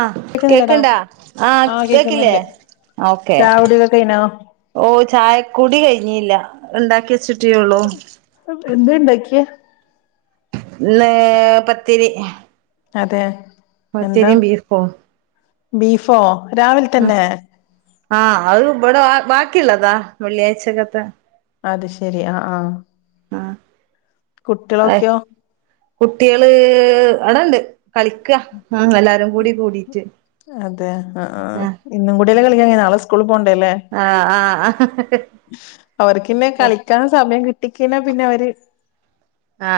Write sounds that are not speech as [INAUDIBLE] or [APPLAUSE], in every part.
ആഹ് കേക്കുന്നില്ലടാ കേക്ക്ണ്ടാ ആഹ് കേക്കില്ലെ ഓക്കേ ചായകുടിയൊക്കെ കഴിഞ്ഞോ ഓ ചായക്കുടി കഴിഞ്ഞില്ല ഇണ്ടാക്കി വെച്ചിട്ടേള്ളൂ എന്ത് ഇണ്ടാക്കിയെ ഇന്ന് പത്തിരി അതെ എന്താ പത്തിരീം ബീഫോ ബീഫോ രാവിലെ ഉം തന്നെ ആ അഅ് ഇബടെ ബാ ക്കിള്ളതാ വെള്ളിയാഴ്ചകത്തെ അത് ശെരി ആ ആ ആ അ് കുട്ട്യേള് അടണ്ട് കളിക്ക ഉം എല്ലാരുംകൂടി കൂടി അതെ അ ആ ആഹ് ഇന്നും കൂടെല്ലെ കളി [UNINTELLIGIBLE] നാളെ സ്കൂള് പോണ്ടെല്ലെ ആഹ് ആഹ് അവർക്കിന്നെ കളിക്കാനു സമയം കി പടിക്കിണ പിന്നെവര് ആ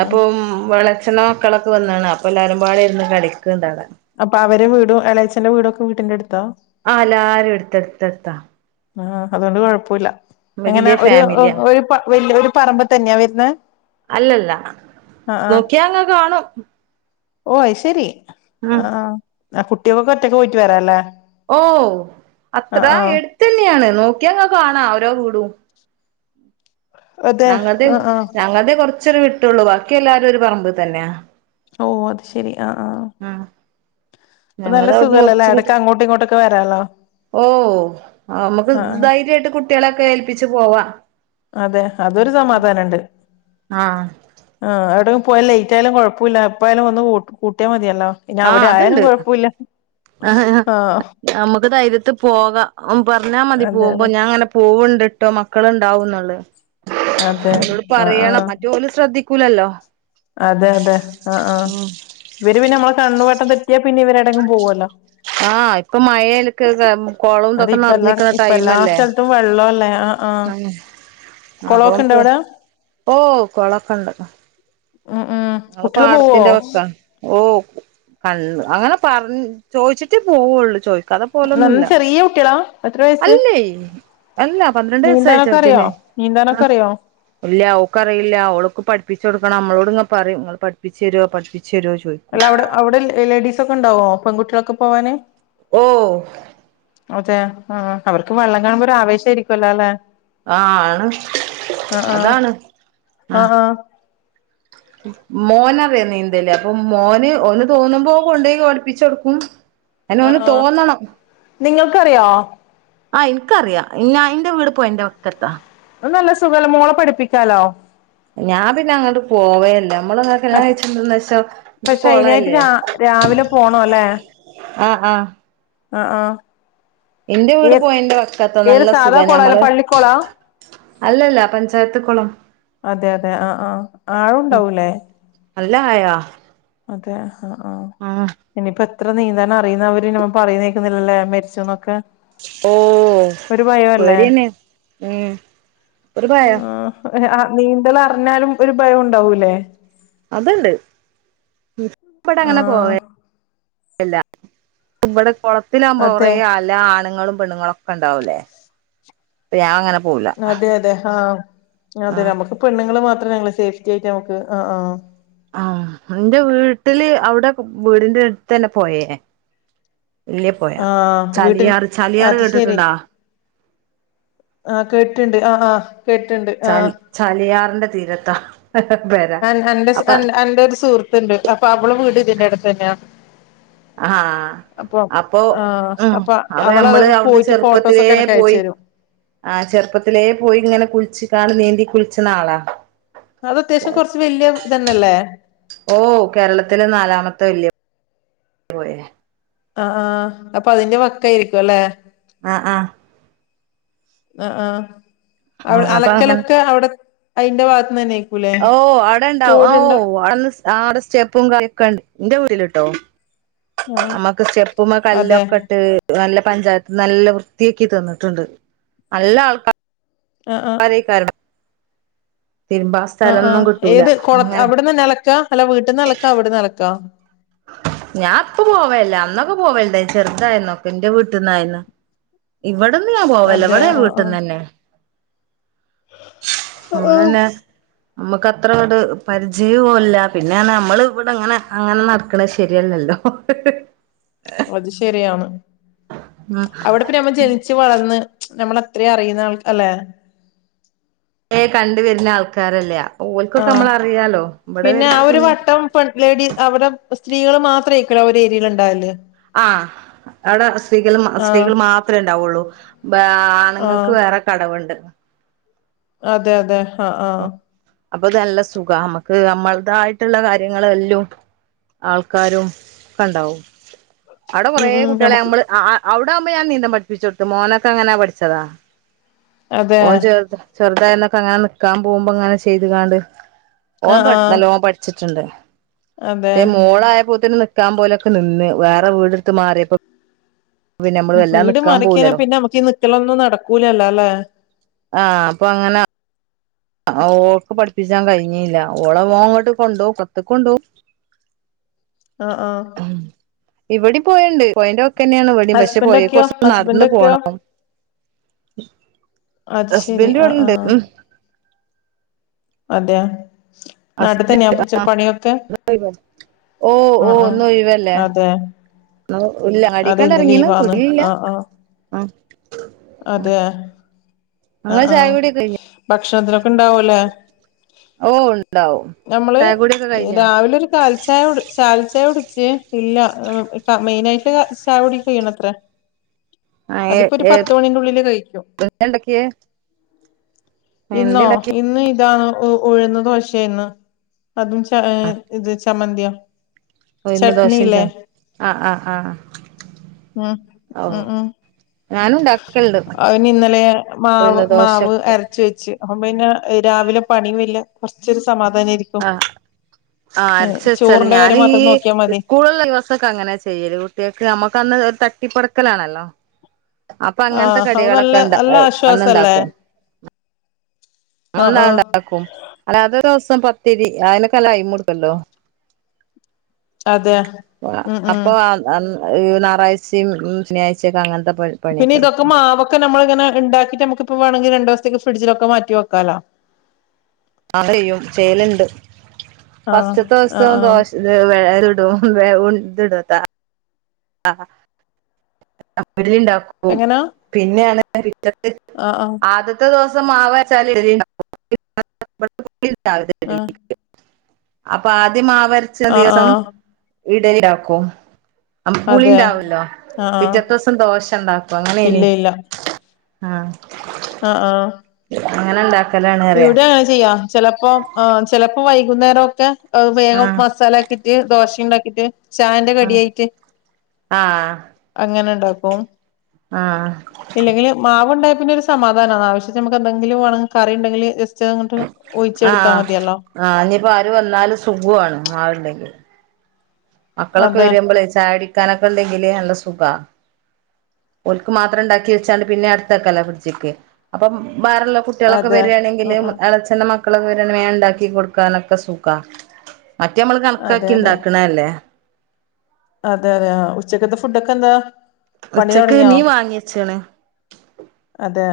അപ്പം വെളെ- ച്ചന്റെമക്കളൊക്കെ വന്നാണ് അപ്പൊ എല്ലാവരുംപാ ടിര്ന്ന് കളിക്ക്ണ്ടാടെ അപ്പൊ അവരെ വീടും എളേച്ചെന്റെ വീടൊക്കെ വീട്ടിന്റ ട്ത്താ ആ എല്ലാരും എട്ത്തട്ത്തട്ത്താ ആ അതുകൊണ്ട് കൊഴപ്പൂല്ല അങ്ങനെ ഒരു ഫാമിലിയാ ഒരു പ വല്യ ഒരു പറമ്പിതന്നാ വെര്ന്നെ അല്ലല്ല ആ ആ നോക്കിയാങ്ങ് കാണും ഉം ഓ അഅ് ശെരി ആ ആ കുട്ട്യേക്കൊക്കെ ഒറ്റക്ക് പോയിട്ട് വരാല്ലേ ഓ അത്ര ആഹ് ആഹ് എട്ത്തെന്യേണ് നോക്ക്യാങ്ങ് കാണാ ഓരോ വീടും അതെ ഞങ്ങൾത് ആഹ് ആഹ് ഞങ്ങൾക് കൊർ ചൊരു വിട്ടൊള്ളൂ ബാക്കി എല്ലാവാരും ഒരു പറമ്പ് തന്നെ ഓ അത് ശെരി ആ ആ ഉം സുഖല്ലല്ലേ എടക്ക് അങ്ങോട്ടും ഇങ്ങോട്ടൊക്കെ വരാലോ ഓ നമക്ക് ആഹ് ആഹ് ധൈര്യയിട്ട് കുട്ട്യേളെക്കെ ഏൽപ്പിച്ച് പോവാ അതെ അതൊരു സമാധാനണ്ട് ആഹ് ആ അവിടെ പോയാ ലെയ്റ്റായാലും കൊഴപ്പൂല്ല എപ്പയാലും വന്ന് കൂ കൂട്ട്യാ മതിയ ല്ലോ പിന്നെ ആഹ് അവിടെ ആയാലും അതുണ്ട് കൊഴപ്പൂല്ല ആ ക്ക് ധൈര്യത്ത്പോകാം ഉം പർഞ്ഞാ മതി അതെ അതെ പോവുമ്പം ഞാ ങ്ങനെ പോവ്ണ്ട് ട്ടോ മക്കള് ഉണ്ടാവുന്നുള്ളത്. അതെ അവളോട് ആഹ് പറയണം ആഹ് മറ്റ് ഓള് ശ്രദ്ധിക്ക ക്കൂല്ലല്ലോ? അതെ അതെ ആ ആ ഇവര് പിന്നെ നമ്മള് കണ്ണുവെട്ടത്ത് ആ ഇപ്പൊ മഴലക്ക് കുളവും അത് ഇതൊക്കെ ഇപ്പ എല്ലാ നിറഞ്ഞിക്കണ ഇപ്പ എല്ലാ ടൈംല്ലേ സ്ഥലത്തും വെള്ളല്ലേ ആ ആ ആ കുളമൊക്കെ ഇണ്ട അപ്പ അവിടെ ഓ കൊളമൊക്കെണ്ട്. ഉം ഉം ആ കുട്ടികള് പോവോ പാടത്തിന്റെ വക്കാ. ഓ ക അങ്ങനെ പറഞ് ചോയിച്ചിട്ടേ പോവുള്ളു. ചോയി നല്ല ചെറിയ കുട്ടികളാ? എത്ര വയസ്സ് അല്ല പന്ത്രണ്ട് നീന്താനൊക്കെ അറിയോ വയസായിചെറുതിന് നീന്താനൊക്കെ അറിയോ ഇല്ല ഓക്കറിയില്ല ഒളക്ക് പഠ പഠപ്പിച്ചുകൊടുക്കണം നമ്മളോട് ഇങ്ങങ് പറയും നിങ്ങള് പഠിപ്പിച്ചു തരുവോ? പഠി അല്ല അവിടെ അവിടെ ലേഡീസ് ഒക്കെ ഉണ്ടാവോ? പെൺകുട്ടളൊക്കെ പോവാനെ ഓ അതെ ആ അവർക്ക് വെള്ളം കാണുമ്പോ ഒരു ആവേശ ആരിക്കുവല്ലോ അല്ലെ? ആ ആണ് ആ ആ അതാണ് ആ മോനറിയാ നീന്തല് അപ്പൊ മോന് ഒന്ന് തോന്നുമ്പോ കൊണ്ടപോയി പഠപ്പിച്ചുകൊടുക്കും. ആ ആ നിങ്ങൾക്കറിയോ? ആ എനിക്കറിയാം ഞ അയിൻന്റെ വീട് പോയ എറെ വക്കത്താ നല്ല സുഖലമോളെ പഠിപ്പിക്കാലോ ഞാൻ പിന്നെ അങ്ങോട്ട് പോവയല്ലോ പക്ഷെ പക്ഷെ അയിനായിട്ട് കൊളല്ലേ രാവിലെ പോണ അല്ലെ ആഹ ആഹ ആഹ ആഹ വീട് ഏ പൊഴന്റെ വക്കത്താ ഏത് നല്ല സാധാ സുഖാ കൊള അല്ല ഞമ്മള് പള്ളിക്കോളാ അല്ലല്ല പഞ്ചായത്ത് കുളം അതെ അതെ ആഹ ആഹ് ആഴുണ്ടാവല്ലേ അല്ല ആോ അതെ ആഹ ആഹ ഇനിപ്പൊ ഇത്ര നീന്താൻ അറിയുന്നവര് നമ്മ അറിയുന്നേക്കുന്നില്ലല്ലേ മരിച്ചു എന്നൊക്കെ ഓ പേടി ആണ് ഒരു ഭയം ആഹ് നീന്തൽ അറിഞ്ഞാലും ഒരു ഭയം ഉണ്ടാവൂല്ലേ അതണ്ട് ആഹ എവുടെ കുളത്തിലാവകുമ്പോ കുറെേ അതെ എല്ലാ ആണുങ്ങളും പെണ്ണ്ങ്ങളൊക്കെണ്ടാവൂലേ പ്പ ഞാങ്ങനെ അതെ അതെ ആ അതെ ആഹ് നമ്മക്ക് പെണ്ണുങ്ങൾ മാത് സേഫ്റ്റി ആയിട്ട്മക്ക് ആ ആ ആ എന്റെ വീട്ടില് അവിടെ വീടിന്റെ അടുത്ത് തന്നെ പൊയേ വല്യ പൊയ ആ വീട്ടന് ചാലിയാർ ചാലിയാർ അത് ശെരി കേട്ടിട്ടുണ്ടോ ആ കേട്ടിണ്ട് ആ ആ ചാലി ചലിയാറിന്റെ തീരത്താ പെര അപ്പൊ എന്റെ ഒരു സുഹൃത്തുണ്ട് അപ്പൊ അവള് വീട് ഇതിന്റെടു പിന്നോ ആ അപ്പോ ആഹ് അപ്പൊ അ അവള നമ്മള് അതവിടെ അവിടുന്ന് പോയിട്ട് ചെറുപ്പത്തിലേ ഫോട്ടോസൊക്കെ എനക്ക് അയച്ചു പോയി തരും ആ ചെറുപ്പത്തിലേ പോയി ഇങ്ങനെ കുളിച്ചി കാ നീന്തി കുളിച്ചണാളാ അത് അത്യാവശ്യം കുറച്ച് വല്യ ഇതന്നെല്ലേ ഓ കേരളത്തില് നാലാമത്തെ വല്യ പൊയ ആ ആ അപ്പൊ അതിന്റെ വക്കായിരിക്കുവല്ലേ ആ ആ ആ ആ അവ് ഉം അപ്പൊ അങ്ങനെ അലക്കലൊക്കെ അവിടെ അയിന്റെ ഭാഗത്ത്ന്നെന്നെ ഓ അവിടെ ണ്ടാവും ഓ അവിടെഅ സ്റ്റെപ്പും കല്ലും ഒക്കെയുണ്ട് എൻ്റെ വീട്ടിലുണ്ട് ണ്ടോ ആഹ് നമുക്ക് സ്റ്റെപ്പിമ്മെ അതെ കല്ലൊക്കെട്ട് നല്ല പഞ്ചായത്ത് നല്ല വൃത്തിയാക്കി തന്നിട്ടുണ്ട് ആ ആ ആൾക്കാരേക്കാരം തിരുമ്പാൻ അ അ സ്ഥലൊന്നും കിട്ടൂല ഏത് കൊള അങ്ങനെ അവിടുന്ന് തന്നെ അലക്ക അല്ല വീട്ടീന്ന് അലക്ക അവിടുന്ന് അലക്ക ഞാൻ പ്പം പോവല്ല അന്നൊക്കെ പോവല്ണ്ടേരുന്നു ചെറുതായിരുന്നപ്പം ഇൻ്റെ വീട്ടിന്നു ഇവിടുന്ന് ഞാൻ പോവല്ല അതെ ഇവിടെ ആഹ് വീട്ടിന്നെ ന്നെ [UNINTELLIGIBLE] ആഹ് നമുക്ക് അത്ര ങ്ങട്ട് പരിചയവുല്ല പിന്നെ ഞമ്മൾ ഇവിടങ്ങനെ അങ്ങനെ നടക്കും നടക്കണ ശരിയല്ലല്ലോ ഹ് ഹ് അത് ശെരിയാണ് ഉം അവിടെ ഇപ്പം നമ്മൾ ജനിച്ച് വളർന്ന് നമ്മൾ അത്രേം അറിയുന്ന ആൾ അല്ലേ ഏ കണ്ട് വര്ണ ആൾക്കാരല്ല ഓർക്കൊക്കെ ആഹ് നമ്മളെ അറിയാല്ലോ ഇവിടെ ആ വെരുമ്പം ഒരു പിന്നെ വട്ടം പെൺ ലേഡീ അവിടെ സ്ത്രീകൾ മാത്രം നിൽക്കുന്ന ഏരിയ ഉണ്ടായില്ലേ ആഹ് അവിടെ ആഹ് സ്ത്രീകൾ മാത്രേ ഉണ്ടാവുള്ളു ആണുങ്ങൾക്ക് വേറെ കടവ് ഉണ്ട് അതെയതെ ആ ആ അപ്പം നല്ല സുഖമാ നമുക്ക് നമ്മുടേതായിട്ടുള്ള കാര്യങ്ങളും എല്ലാംആൾക്കാരും ഒക്കെ ഉണ്ടാവും അവിടെ ഉം കുറെ ഉം കുട്ടികളെ നമുക്ക് നമ്മൾ ആ ആ അവി നടക്കാറായപ്പം നീന്താൻ പഠിച്ചു കൊടുത്തു മോനെയൊക്കെ അങ്ങനെ പഠിപ്പിച്ചതാ അതെ ഓൻ ആഹ് ചെറുത് അങ്ങനെ നിൽക്കാൻ പോകുമ്പം ചെയ്ത് കാണുന്നുണ്ട് ഓൻ ആഹ് നല്ലോണം പഠിച്ചു ഉണ്ട് അതെ പിന്നെ മോളായപ്പം നിൽക്കാൻ പോകലൊക്കെ നിന്ന് വേറെ വീടെടുത്ത് മാറിയപ്പം പിന്നെ നമ്മളല്ലാതെ വീട് നിൽക്കാൻ മാറിക്കഴിഞ്ഞ പോകൂലല്ലോ പിന്നെ നമുക്ക് ഈ നിക്കലൊന്നും നടക്കൂലല്ലോ അല്ലേ ആഹ് അപ്പൊ അങ്ങനെ വിസ കഴിഞ്ഞില്ല ഓളെ ഓനങ്ങോട്ട് കൊണ്ടുപോകും പോർത്ത ക്ക് കൊണ്ട് പോകും ആ ആ ഇവിടി പോയണ്ട് പോയിന്റെ ന്നെയാണ് വേട പക്ഷെ ഹസ്ബൻഡ് പോയി ഒക്കെയോ കൊറച്ച നടന്ന ഹസ്ബൻഡ് ഒക്കെയോ പോണം അത് ശെരി ഹസ്ബൻഡ ആഹ് വിടെണ്ട് ആഹ് ഉ അതെ നാട്ടിൽ തന്നെയാ ഹസ്ബൻഡ് ആ പണിയൊക്കെ ഓ ഓ ആഹ് ആഹ് നൊയിവല്ലേ അതെ ന ഇല്ല അതെ അടിക്കാണ്ട ഇന്ന് ഇറങ്ങീന ലീവാണ് തുടില്ല ആഹ് ആഹ് ആ അതെ ആ ഇങ്ങളെ ചായകുടിയൊക്കെ കഴിഞ്ഞോ ആഭക്ഷണത്തിനൊക്കെ ഇണ്ടാവുംല്ലേ ഓ ഇണ്ടാവും നമ്മള് ചായകുടിയൊക്കെ കഴിഞ്ഞോ രാവിലെ ഒരു കാൽചായ കാൽ ചായ ഉ ഇല്ല മെയിന ആയിട്ട് ചായകുടി ഇല്ല അത്ര ആഹ് എ അതിപ്പോൊ ഒരു എ പത്ത മണീന്റെള്ളില് കഴിക്കും എന്താ ഇണ്ടാക്കിയേ എന്തേ ഇന്നോ ഇണ്ടാക്കി ഇന്ന് ഇ ഇതാണ് ഉഴുന്നത് ദോശ ആയിന്ന് അതും ച ഇത് ചമ്മന്തി [INAUDIBLE] ന്ന് ദോഷം ച ആ ആഹ് ആഹ് ഓ ഞാനും ഉണ്ടാക്കലുണ്ട് അയ്ന് ഇന്നലെ മാവ് ഉഴുന്ന് മാവ് ദോശൊക്കെ അരച്ച് വെച്ച് അപ്പ പിന്നെ രാവിലെ പണിയുംല്ല കുറച്ചൊരു സമാധ ആഹ് ആ അരച്ച് വെച്ചാല് ചോറിന്റെ ഞാൻ കാര്യം ഈ മാത്രം നോക്കിയാ മതി സ്കൂളള്ള ദിവസമൊക്കെ അങ്ങനെ ചെയ്യല് കുട്ടിയക്ക് നമ്മുക്ക്ന്ന് ഒരു ത ട്ടിപ്പറക്കലാണല്ലോ അപ്പൊ അങ്ങനത്തെ ആഹ് അത് നല്ല കടികളൊക്കെ ഇണ്ട നല്ല അന്ന് ആശ്വാസല്ലേ ഇണ്ടാക്കും ആഹ് ന്നാ ആഹ് ഉണ്ടാക്കും അല്ലാത്ത ദിവസം പ ത്തിരി ആയിനക്കല്ല യിമൂടുക്കല്ലോ അതെ ഉം ഉം അപ്പൊ അ ഞായറാഴ്ചയും ശനിയാ്ചൊക്കെ അങ്ങനത്തെ ഫുഡാ പിന്നെ ഇതൊക്കെ മാവൊക്കെ നമ്മള് ങ്ങനെ ഉണ്ടാക്കി്ട്ടെപ്പ വേണമെങ്കിലു സ്ഥക്ക് ഫ്രിഡ്ജിലൊക്കെ മാറ്റി വെക്കാലാ ആ ചെയ്യും ചെയ്യലുണ്ട് ആഹ് ഫസ്റ്റ് ആഹ് ദിവസം ആഹ് ദോശ വ ഉ ദുടത്ത ആഹ് ആ ഉണ്ടാക്കും എങ്ങനാ പിന്നെ ശരി ആഹ് ആഹ് ആദ്യത്തെ ദിവസം പ്പം മാവാച്ചാല് ആഹ് [UNINTELLIGIBLE] അപ്പൊ അത് ആദ്യം മാവരച്ച ആഹ് ദിവസം ആഹ് ഇ ഡല്യാക്കും അമ്മ അതെ പുളിണ്ടാവല്ലോ ആഹ് ആഹ് പിറ്റത്തെ ദിവസം ദോശ ഇണ്ടാക്കും അങ്ങനെനി ആഹ് ആഫ് ആഹ് അങ്ങനെ ഉണ്ടാ ഇവിടെ അങ്ങനെ ചെയ്യാ ചെലപ്പോ ആ ചെല അപ്പ വൈകുന്നേരൊക്കെ അത് വേഗം ആഹ് മസാലിട്ട കേറി ദോശ ഉണ്ടാക്കിയിട്ട് ചായേന്റി കടിയായിട്ട് ആഹ അങ്ങനെ ഉണ്ടാക്കും ആഹ് ക്ക [UNINTELLIGIBLE] ഇല്ലെങ്കില് മാവ്ുണ്ടായ പിന്നെ ഒരു സമാധാനമാണ്ോ ആവശ്യച്ച് നമുക്ക് എന്തെങ്കില വേറെ കറിണ്ടങ്ക ആഹ ആ ഇനിയിപ്പോ ആര് വന്നല് സുഖമാണ് ആവിണ്ടെങ്കിൽ മക്കളൊക്കെ അതെ വരുമ്പോളേ ചാടി ഉണ്ടെങ്കില് നല്ല സുഖ ഒലുക്ക് മാത്രം ഉണ്ടാക്കി വെച്ചാണ്ട് പിന്നെ അടുത്തക്കല ഫ്രിഡ്ജിക്ക് അപ്പം ബ [UNINTELLIGIBLE] കുട്ടികളൊക്കെ അതെ വരിുകയാണെങ്കിൽ ഉം ഉം ച്ചെെന്നക്ക [UNINTELLIGIBLE] മക്കലൊക്കെ വരാങ്കിൽ ഉൺ ണ്ടാക്കി കൊടുക്കാനൊക്കെ സുഖാ മറ്റേ നമ്മൾ അതെ കണക്കാക്കി അതെ ഉണ്ടാക്കണ അല്ലേ അതെ അതെ ഉച്ചക്കത്തെ ഫുഡ്ൊക്കെ എന്താ പണി ഉച്ചക്ക് തൊടങ്ങിയോ മീൻ വാങ്ങിയച്ചാണ് അതെ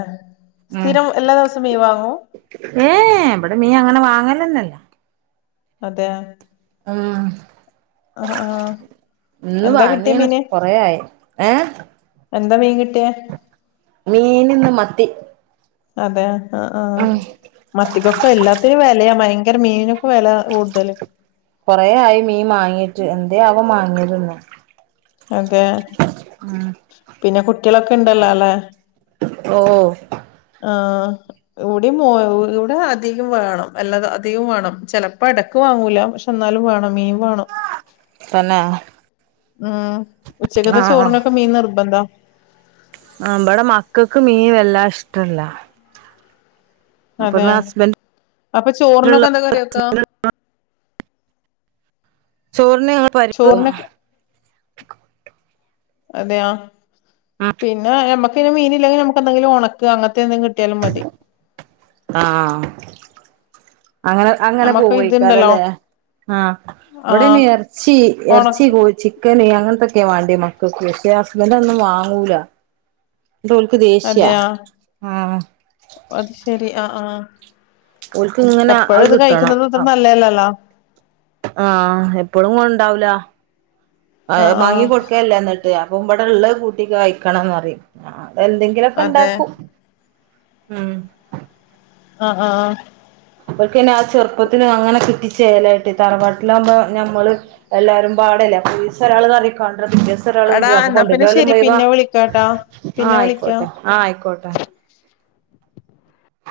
ഉം, സ്ഥിരം എല്ലാ ദിവസവും മീൻ വാങ്ങും ഉം. ഇവിടെ മീൻ അങ്ങനെ വാങ്ങ ല്ല അതെ ആ ആ ആ ഇന്ന് എന്താ കിട്ടിയ വാങ്ങീണ് മീന് കൊറയായി ഏ എന്താ മീൻ കിട്ടിയേ മീൻ ഇന്ന് മ മത്തി അതെ ആ ആ ഉം മത്തിക്കൊക്കെ എല്ലാത്തിനും വിലയാ ഭയ ഭയങ്കരാ മീനിനോ കൊറ ആയി മീൻ മാങ്ങിട്ട അത് അവൻ വാങ്ങിരുന്നു അതെ പിന്നെ കു കുട്ട്യാളൊക്കെണ്ടല്ല അല്ലെ ഓ ആഹ ഇവിടെ മോ ഇവിടെ അധികം വേണം അല്ലാതെ അധികം വേണം ചിലപ്പോ എടക്ക് വാങ്ങൂല പക്ഷെ എന്നാലും വേണം മീ വേണം തന്നെ ആഹ ഉച്ചക്ക്ത്തെ ചോറിനൊക്കെ മീൻ നിർബന്ധാ നമ്മടെ മക്കൾക്ക് മീൻ വല്ലാ ഇഷ്ടല്ല അതെ അപ്പൊന്ന് ഹസ്ബൻഡ് അപ്പൊ ഉള്ള ചോറിനൊക്കെ എന്ത കറിവക്കാ ചോറിന് ഞങ്ങള് പരിപ്പ് വെക്കും അതെയാ പിന്നേ യ നമ്മക്ക് പിന്നെ മീന് ഇല്ലെങ്കിൽ നമുക്ക് എന്തെങ്കിലും ഒണക്ക്‌ അങ്ങൻത്തെ എന്തെലും കിട്ടിയാലും മതി ആ അങ്ങനെ അങ്ങനെ നമ്മക്ക് ഇതുണ്ടല്ലോ പോവുഐക്കാരംല്ലേ ആ ആഹ് ഇവിടെന്നി എർച്ചി എർച്ചി ഒണക്ക കോയി ചിക്കന് അങ്ങനത്തെ ക്കേ വാണ്ടി മക്കക്ക്‌ ക്കെ ഹസ്ബന്റ് ഒന്നും വാങ്ങൂല ട്ടോൽക്ക് ദേഷ്യ അതെയാ ആ അത് ശരി ആഹ് ആ ഓൽക്ക് ഇങ്ങനെ എപ്പോഴും അത് ഇത് കഴിക്കുന്നത് അത്ര നല്ലേല്ലല്ലോ ആ എപ്പളും കൊണ്ടാവൂലാ ആ ആഹ് മാങ്ങി ആഹ് കൊടുക്കെല്ല എന്നിട്ട് അപ്പവെടെള്ളെത് കൂട്ടിക്കഴിക്കണംന്ന് പറിം എന്തെങ്കിലുമൊക്കെ അതെ ണ്ടാക്കും ഉം ആ ആ ഇവൽക്ക് പി ന്നെ ആ ചെറുപ്പത്തിന് അങ്ങനെ കിട്ടിച്ചേലായിട്ട് തറവാട്ടിലാകുമ്പോ ഞമ്മള് എല്ലാരും പാടല്ലെ ഒരീസം ഒരാള്കറിക്കാനും പിറ്റേസം ഒരാള് എടാ കൊണ്ടരും അപ്പൊ എന്നാ പിന്നെ കൊണ്ടര്നാല് ശരി മുയ് വാ പിന്നെ വിളിക്കാട്ടാ ആ പിന്നെ വിളിക്കാം ആയിക്കോട്ടെ ആ ആയിക്കോട്ടെ